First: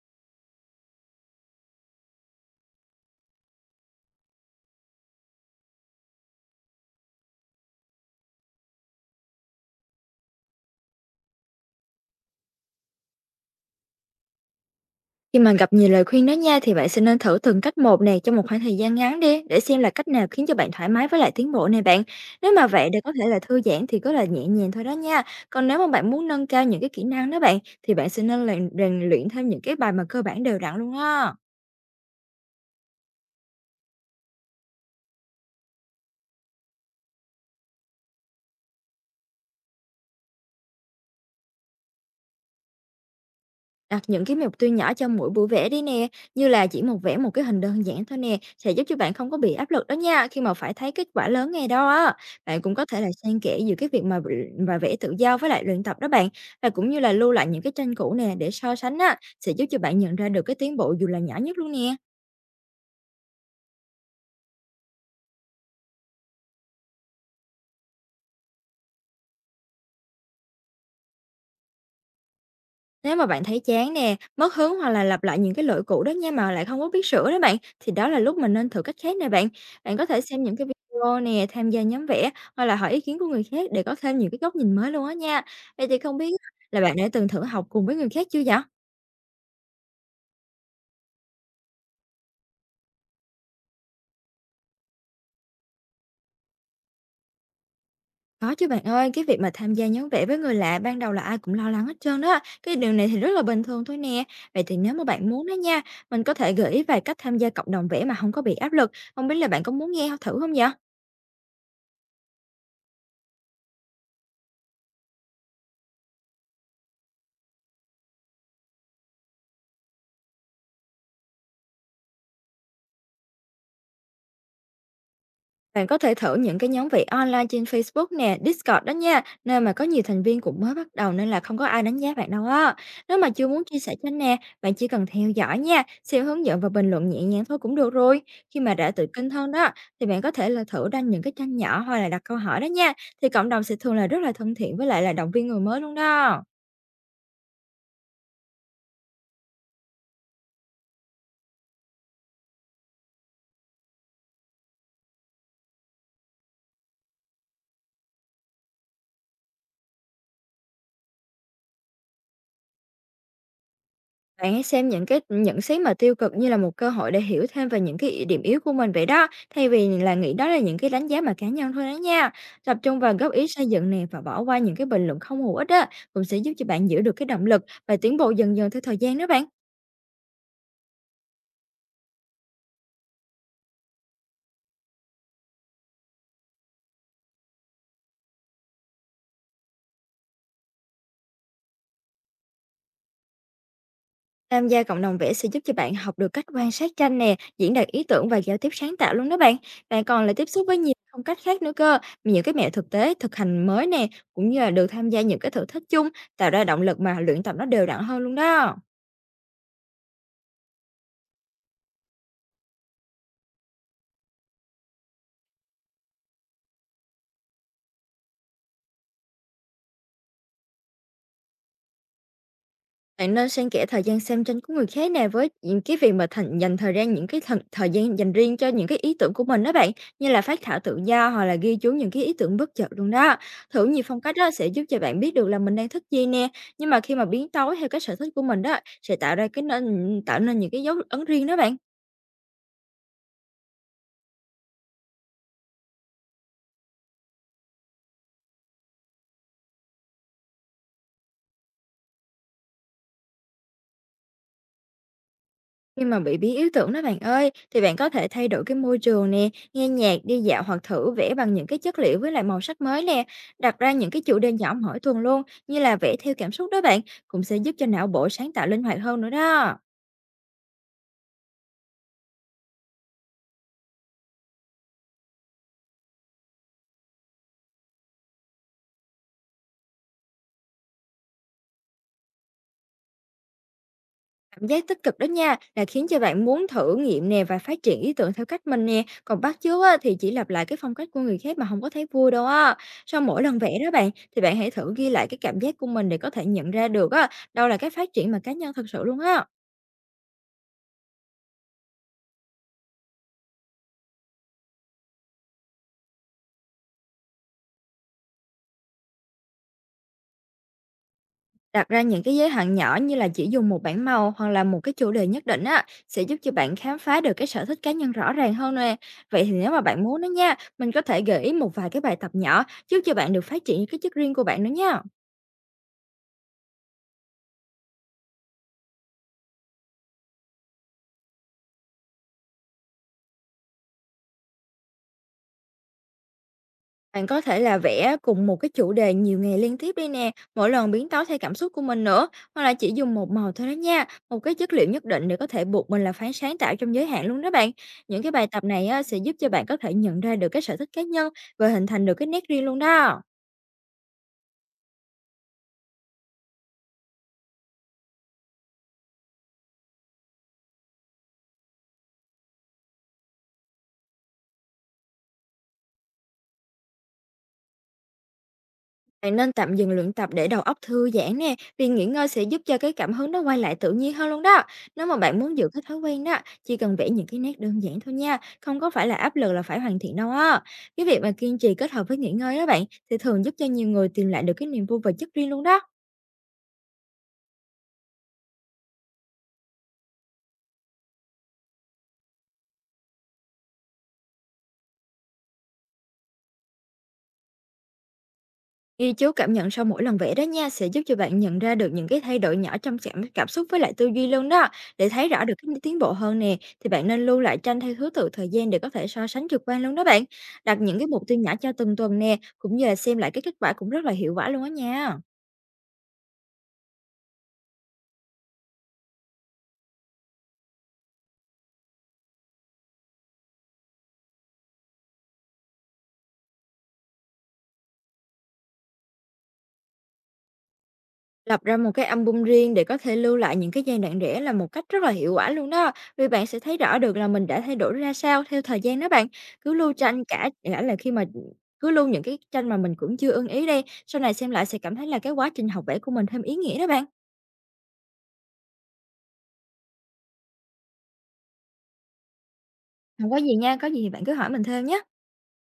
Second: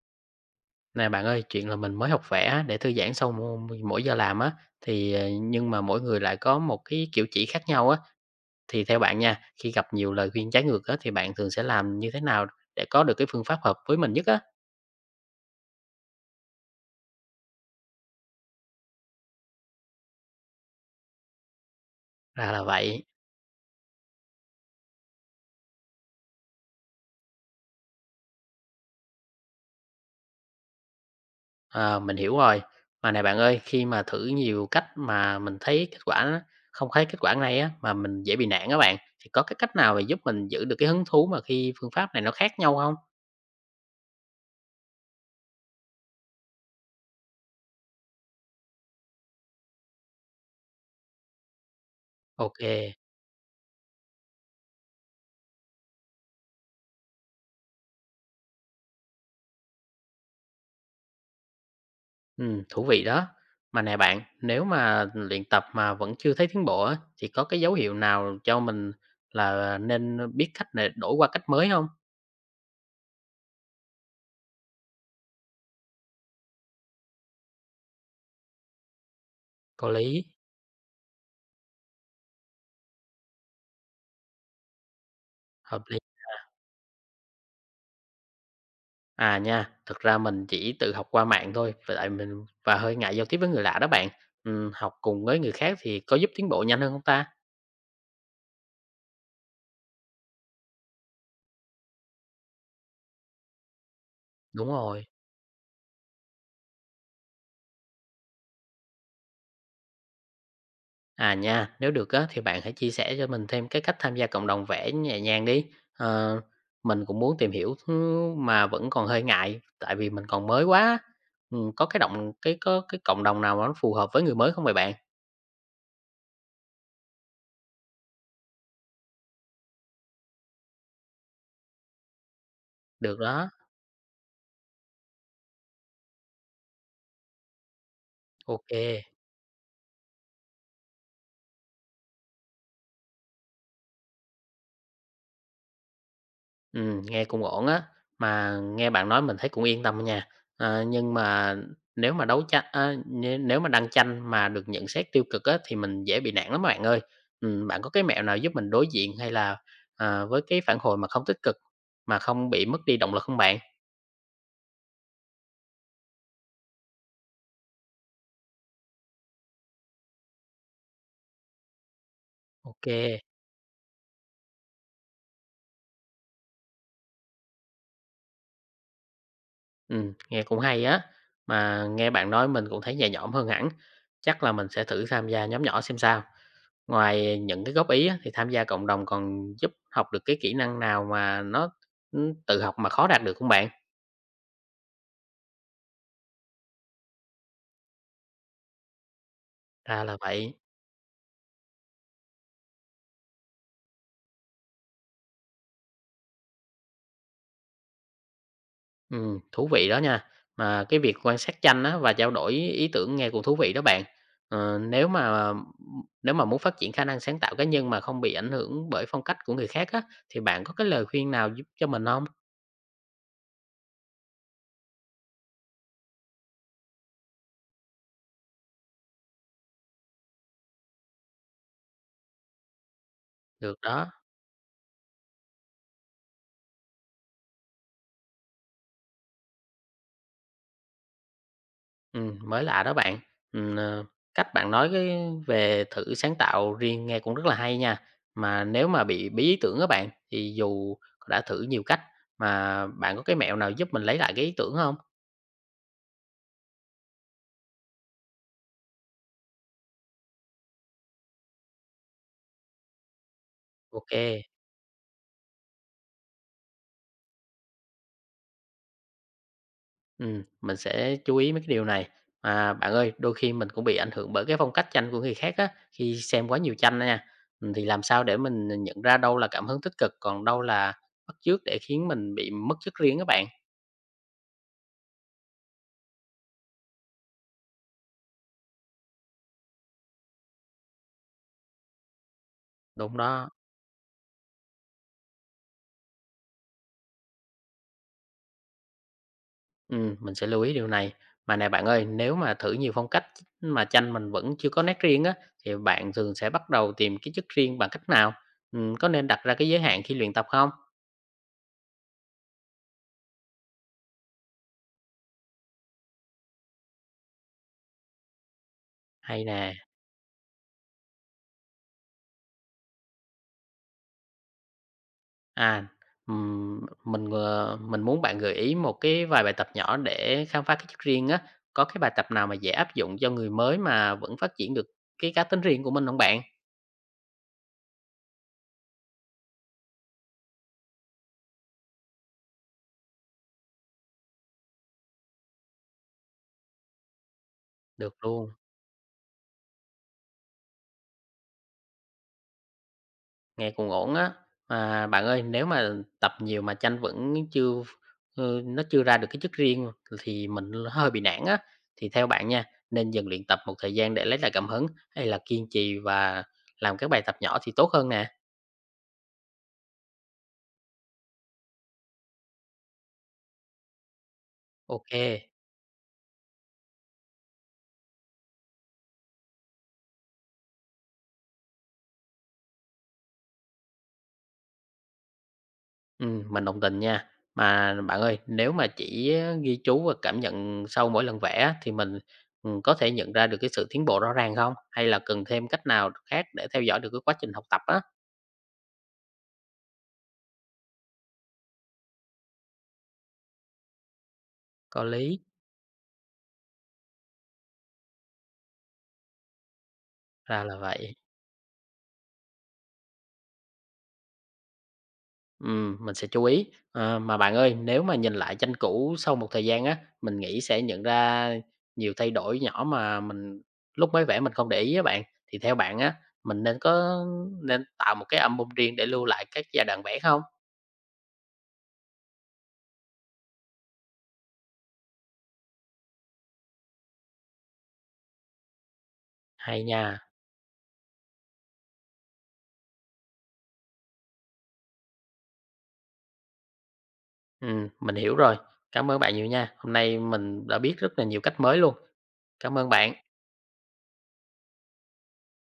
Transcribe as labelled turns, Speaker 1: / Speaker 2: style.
Speaker 1: Nè bạn ơi, chuyện là mình mới học vẽ để thư giãn sau mỗi mỗi giờ làm á, thì, nhưng mà mỗi người lại có một cái kiểu chỉ khác nhau á, thì theo bạn nha, khi gặp nhiều lời khuyên trái ngược á, thì bạn thường sẽ làm như thế nào để có được cái phương pháp hợp với mình nhất á?
Speaker 2: Khi mà gặp nhiều lời khuyên đó nha thì bạn sẽ nên thử từng cách một nè trong một khoảng thời gian ngắn đi để xem là cách nào khiến cho bạn thoải mái với lại tiến bộ nè bạn.
Speaker 1: Ra
Speaker 2: Nếu
Speaker 1: là
Speaker 2: mà vậy để
Speaker 1: vậy,
Speaker 2: có thể là thư giãn thì cứ là nhẹ nhàng thôi đó nha. Còn nếu mà bạn muốn nâng cao những cái kỹ năng đó bạn thì bạn sẽ nên là rèn luyện thêm những cái bài mà cơ bản đều đặn luôn á.
Speaker 1: ờ, mình hiểu rồi. Mà này bạn ơi, khi mà thử nhiều cách mà mình thấy kết quả không thấy kết quả ngay á, mà mình dễ bị nản á bạn, thì có cái cách nào mà giúp mình giữ được cái hứng thú mà khi phương pháp này nó khác nhau không?
Speaker 2: Đặt những cái mục tiêu nhỏ cho mỗi buổi vẽ đi nè, như là chỉ một vẽ một cái hình đơn giản thôi nè, sẽ giúp cho bạn không có bị áp lực đó nha, khi mà phải thấy kết quả lớn ngày đó á.
Speaker 1: Ok.
Speaker 2: Bạn cũng có thể là xen kẽ giữa cái việc mà và vẽ tự do với lại luyện tập đó bạn, và cũng như là lưu lại những cái tranh cũ nè để so sánh á, sẽ giúp cho bạn nhận ra được cái tiến bộ dù là nhỏ nhất luôn nè.
Speaker 1: Thú vị đó. Mà nè bạn, nếu mà luyện tập mà vẫn chưa thấy tiến bộ á, thì có cái dấu hiệu nào cho mình là nên biết cách này đổi qua cách mới không?
Speaker 2: Nếu mà bạn thấy chán nè, mất hứng hoặc là lặp lại những cái lỗi cũ đó nha mà lại không có biết sửa đó bạn, thì đó là lúc mình nên thử cách khác nè bạn.
Speaker 1: Có
Speaker 2: Bạn có thể
Speaker 1: lý.
Speaker 2: xem những cái video nè, tham gia nhóm vẽ hoặc là hỏi ý kiến của người khác để có thêm những cái góc nhìn mới luôn á nha.
Speaker 1: Hợp
Speaker 2: Vậy
Speaker 1: lý.
Speaker 2: thì không biết là bạn đã từng thử học cùng với người khác chưa vậy?
Speaker 1: À nha, thực ra mình chỉ tự học qua mạng thôi, và tại mình hơi ngại giao tiếp với người lạ đó bạn. Học cùng với người khác thì có giúp tiến bộ nhanh hơn không ta?
Speaker 2: Có chứ bạn ơi, cái việc mà tham gia nhóm vẽ với người lạ ban đầu là ai cũng lo lắng hết trơn đó. Cái điều này thì rất là bình thường thôi nè. Vậy
Speaker 1: Đúng
Speaker 2: thì nếu mà
Speaker 1: rồi.
Speaker 2: bạn muốn đó nha, mình có thể gợi ý vài cách tham gia cộng đồng vẽ mà không có bị áp lực. Không biết là bạn có muốn nghe thử không vậy?
Speaker 1: À, nha, nếu được á, thì bạn hãy chia sẻ cho mình thêm cái cách tham gia cộng đồng vẽ nhẹ nhàng đi. Ờ, mình cũng muốn tìm hiểu thứ mà vẫn còn hơi ngại, tại vì mình còn mới quá. Có cái cộng đồng nào mà nó phù hợp với người mới không vậy bạn?
Speaker 2: Bạn có thể thử những cái nhóm vị online trên Facebook nè, Discord đó nha, nơi mà có nhiều thành viên cũng mới bắt đầu nên là không có ai đánh giá bạn đâu á. Nếu
Speaker 1: Được
Speaker 2: mà chưa
Speaker 1: đó.
Speaker 2: muốn chia sẻ kênh nè, bạn chỉ cần theo dõi nha, xem hướng dẫn và bình luận nhẹ nhàng thôi cũng được rồi. Khi
Speaker 1: Ok.
Speaker 2: mà đã tự tin hơn đó, thì bạn có thể là thử đăng những cái tranh nhỏ hoặc là đặt câu hỏi đó nha, thì cộng đồng sẽ thường là rất là thân thiện với lại là động viên người mới luôn đó.
Speaker 1: Nghe cũng ổn á, mà nghe bạn nói mình thấy cũng yên tâm á nha. Ờ, nhưng mà nếu nếu mà đăng tranh mà được nhận xét tiêu cực á, thì mình dễ bị nản lắm bạn ơi. Bạn có cái mẹo nào giúp mình đối diện hay là, với cái phản hồi mà không tích cực, mà không bị mất đi động lực không bạn?
Speaker 2: Bạn hãy xem những cái nhận xét mà tiêu cực như là một cơ hội để hiểu thêm về những cái điểm yếu của mình vậy đó, thay vì là nghĩ đó là những cái đánh giá mà cá nhân thôi đó nha. Tập trung vào
Speaker 1: OK.
Speaker 2: góp ý xây dựng nè và bỏ qua những cái bình luận không hữu ích á, cũng sẽ giúp cho bạn giữ được cái động lực và tiến bộ dần dần theo thời gian đó bạn.
Speaker 1: Nghe cũng hay á, mà nghe bạn nói mình cũng thấy nhẹ nhõm hơn hẳn, chắc là mình sẽ thử tham gia nhóm nhỏ xem sao. Ngoài những cái góp ý á, thì tham gia cộng đồng còn giúp học được cái kỹ năng nào mà nó, tự học mà khó đạt được không bạn?
Speaker 2: Tham gia cộng đồng vẽ sẽ giúp cho bạn học được cách quan sát tranh nè, diễn đạt ý tưởng và giao tiếp sáng tạo luôn đó bạn.
Speaker 1: Ra
Speaker 2: Bạn
Speaker 1: là
Speaker 2: còn là tiếp
Speaker 1: vậy,
Speaker 2: xúc với nhiều phong cách khác nữa cơ, những cái mẹo thực tế, thực hành mới nè, cũng như là được tham gia những cái thử thách chung, tạo ra động lực mà luyện tập nó đều đặn hơn luôn đó.
Speaker 1: thú vị đó nha. Mà cái việc quan sát tranh á, và trao đổi ý tưởng nghe cũng thú vị đó bạn. Ờ, nếu mà muốn phát triển khả năng sáng tạo cá nhân mà không bị ảnh hưởng bởi phong cách của người khác á, thì bạn có cái lời khuyên nào giúp cho mình không?
Speaker 2: Bạn nên xen kẽ thời gian xem tranh của người khác nè với những cái việc mà thành dành thời gian những cái thần, thời gian dành riêng cho những cái ý tưởng của mình đó bạn, như là phát thảo tự do hoặc là ghi chú những cái ý tưởng bất chợt luôn đó.
Speaker 1: Được
Speaker 2: Thử nhiều
Speaker 1: đó.
Speaker 2: phong cách đó sẽ giúp cho bạn biết được là mình đang thích gì nè, nhưng mà khi mà biến tấu theo cái sở thích của mình đó sẽ tạo ra nên tạo nên những cái dấu ấn riêng đó bạn.
Speaker 1: Mới lạ đó bạn. Ừm, ờ, cách bạn nói về thử sáng tạo riêng nghe cũng rất là hay nha. Mà nếu mà bị bí ý tưởng á bạn, thì dù đã thử nhiều cách mà bạn có cái mẹo nào giúp mình lấy lại cái ý tưởng không?
Speaker 2: Khi mà bị bí ý tưởng đó bạn ơi, thì bạn có thể thay đổi cái môi trường nè, nghe nhạc, đi dạo hoặc thử vẽ bằng những cái chất liệu với lại màu sắc mới nè. Đặt ra
Speaker 1: Ok
Speaker 2: những cái
Speaker 1: kê,
Speaker 2: chủ đề nhỏ mỗi tuần luôn, như là vẽ theo cảm xúc đó bạn, cũng sẽ giúp cho não bộ sáng tạo linh hoạt hơn nữa đó.
Speaker 1: mình sẽ chú ý mấy cái điều này. Mà bạn ơi, đôi khi mình cũng bị ảnh hưởng bởi cái phong cách tranh của người khác á, khi xem quá nhiều tranh đó nha. Thì làm sao để mình nhận ra đâu là cảm hứng tích cực, còn đâu là bắt chước để khiến mình bị mất chất riêng các bạn?
Speaker 2: Cảm giác tích cực đó nha, là khiến cho bạn muốn thử nghiệm nè và phát triển ý tưởng theo cách mình nè. Còn bắt chước á, thì chỉ lặp lại cái phong cách của người khác mà không có thấy vui đâu á.
Speaker 1: Đúng
Speaker 2: Sau mỗi
Speaker 1: đó.
Speaker 2: lần vẽ đó bạn, thì bạn hãy thử ghi lại cái cảm giác của mình để có thể nhận ra được á, đâu là cái phát triển mà cá nhân thật sự luôn á.
Speaker 1: Mình sẽ lưu ý điều này. Mà nè bạn ơi, nếu mà thử nhiều phong cách mà tranh mình vẫn chưa có nét riêng á, thì bạn thường sẽ bắt đầu tìm cái chất riêng bằng cách nào? Có nên đặt ra cái giới hạn khi luyện tập không?
Speaker 2: Đặt ra những cái giới hạn nhỏ như là chỉ dùng một bảng màu hoặc là một cái chủ đề nhất định á sẽ giúp cho bạn khám phá được cái sở thích cá nhân rõ ràng hơn nè.
Speaker 1: Hay
Speaker 2: Vậy thì nếu
Speaker 1: nè,
Speaker 2: mà bạn muốn đó nha, mình có thể gợi ý một vài cái bài tập nhỏ giúp cho bạn được phát triển cái chất riêng của bạn nữa nha.
Speaker 1: à, mình muốn bạn gợi ý một cái vài bài tập nhỏ để khám phá cái chất riêng á. Có cái bài tập nào mà dễ áp dụng cho người mới mà vẫn phát triển được cái cá tính riêng của mình không bạn?
Speaker 2: Bạn có thể là vẽ cùng một cái chủ đề nhiều ngày liên tiếp đi nè, mỗi lần biến tấu theo cảm xúc của mình nữa, hoặc là chỉ dùng một màu thôi đó nha, một cái chất liệu nhất định để có thể buộc mình là phải sáng tạo trong giới hạn luôn đó bạn.
Speaker 1: Được
Speaker 2: Những cái bài
Speaker 1: luôn.
Speaker 2: tập này á, sẽ giúp cho bạn có thể nhận ra được cái sở thích cá nhân và hình thành được cái nét riêng luôn đó.
Speaker 1: Nghe cũng ổn á. Mà bạn ơi, nếu mà tập nhiều mà chanh vẫn chưa nó chưa ra được cái chất riêng thì mình hơi bị nản á. Thì theo bạn nha, nên dừng luyện tập một thời gian để lấy lại cảm hứng hay là kiên trì và làm các bài tập nhỏ thì tốt hơn nè?
Speaker 2: Bạn nên tạm dừng luyện tập để đầu óc thư giãn nè, vì nghỉ ngơi sẽ giúp cho cái cảm hứng nó quay lại tự nhiên hơn luôn đó.
Speaker 1: Ok
Speaker 2: Nếu mà
Speaker 1: kê,
Speaker 2: bạn muốn giữ cái thói quen đó, chỉ cần vẽ những cái nét đơn giản thôi nha, không có phải là áp lực là phải hoàn thiện đâu á. Cái việc mà kiên trì kết hợp với nghỉ ngơi đó bạn, thì thường giúp cho nhiều người tìm lại được cái niềm vui và chất riêng luôn đó.
Speaker 1: mình đồng tình nha. Mà bạn ơi, nếu mà chỉ ghi chú và cảm nhận sau mỗi lần vẽ á, thì mình có thể nhận ra được cái sự tiến bộ rõ ràng không? Hay là cần thêm cách nào khác để theo dõi được cái quá trình học tập á?
Speaker 2: Ghi chú cảm nhận sau mỗi lần vẽ đó nha, sẽ giúp cho bạn nhận ra được những cái thay đổi nhỏ trong cảm cảm xúc với lại tư duy luôn đó.
Speaker 1: Có
Speaker 2: Để thấy
Speaker 1: lý,
Speaker 2: rõ được cái tiến bộ hơn nè, thì bạn nên lưu lại tranh theo thứ tự thời gian để có thể so sánh trực quan luôn đó bạn.
Speaker 1: ra là
Speaker 2: Đặt những cái
Speaker 1: vậy.
Speaker 2: mục tiêu nhỏ cho từng tuần nè, cũng như là xem lại cái kết quả cũng rất là hiệu quả luôn đó nha.
Speaker 1: Mình sẽ chú ý. Ờ, mà bạn ơi, nếu mà nhìn lại tranh cũ sau một thời gian á, mình nghĩ sẽ nhận ra nhiều thay đổi nhỏ mà mình lúc mới vẽ mình không để ý á bạn. Thì theo bạn á, mình nên có nên tạo một cái album riêng để lưu lại các giai đoạn vẽ không?
Speaker 2: Lập ra một cái album riêng để có thể lưu lại những cái giai đoạn rẽ là một cách rất là hiệu quả luôn đó, vì bạn sẽ thấy rõ được là mình đã thay đổi ra sao theo thời gian đó bạn. Cứ
Speaker 1: Hay
Speaker 2: lưu
Speaker 1: nha.
Speaker 2: tranh cả cả là khi mà Cứ lưu những cái tranh mà mình cũng chưa ưng ý đi, sau này xem lại sẽ cảm thấy là cái quá trình học vẽ của mình thêm ý nghĩa đó bạn.
Speaker 1: Mình hiểu rồi. Cảm ơn bạn nhiều nha. Hôm nay mình đã biết rất là nhiều cách mới luôn. Cảm ơn bạn.
Speaker 2: Không có gì nha, có gì thì bạn cứ hỏi mình thêm nhé.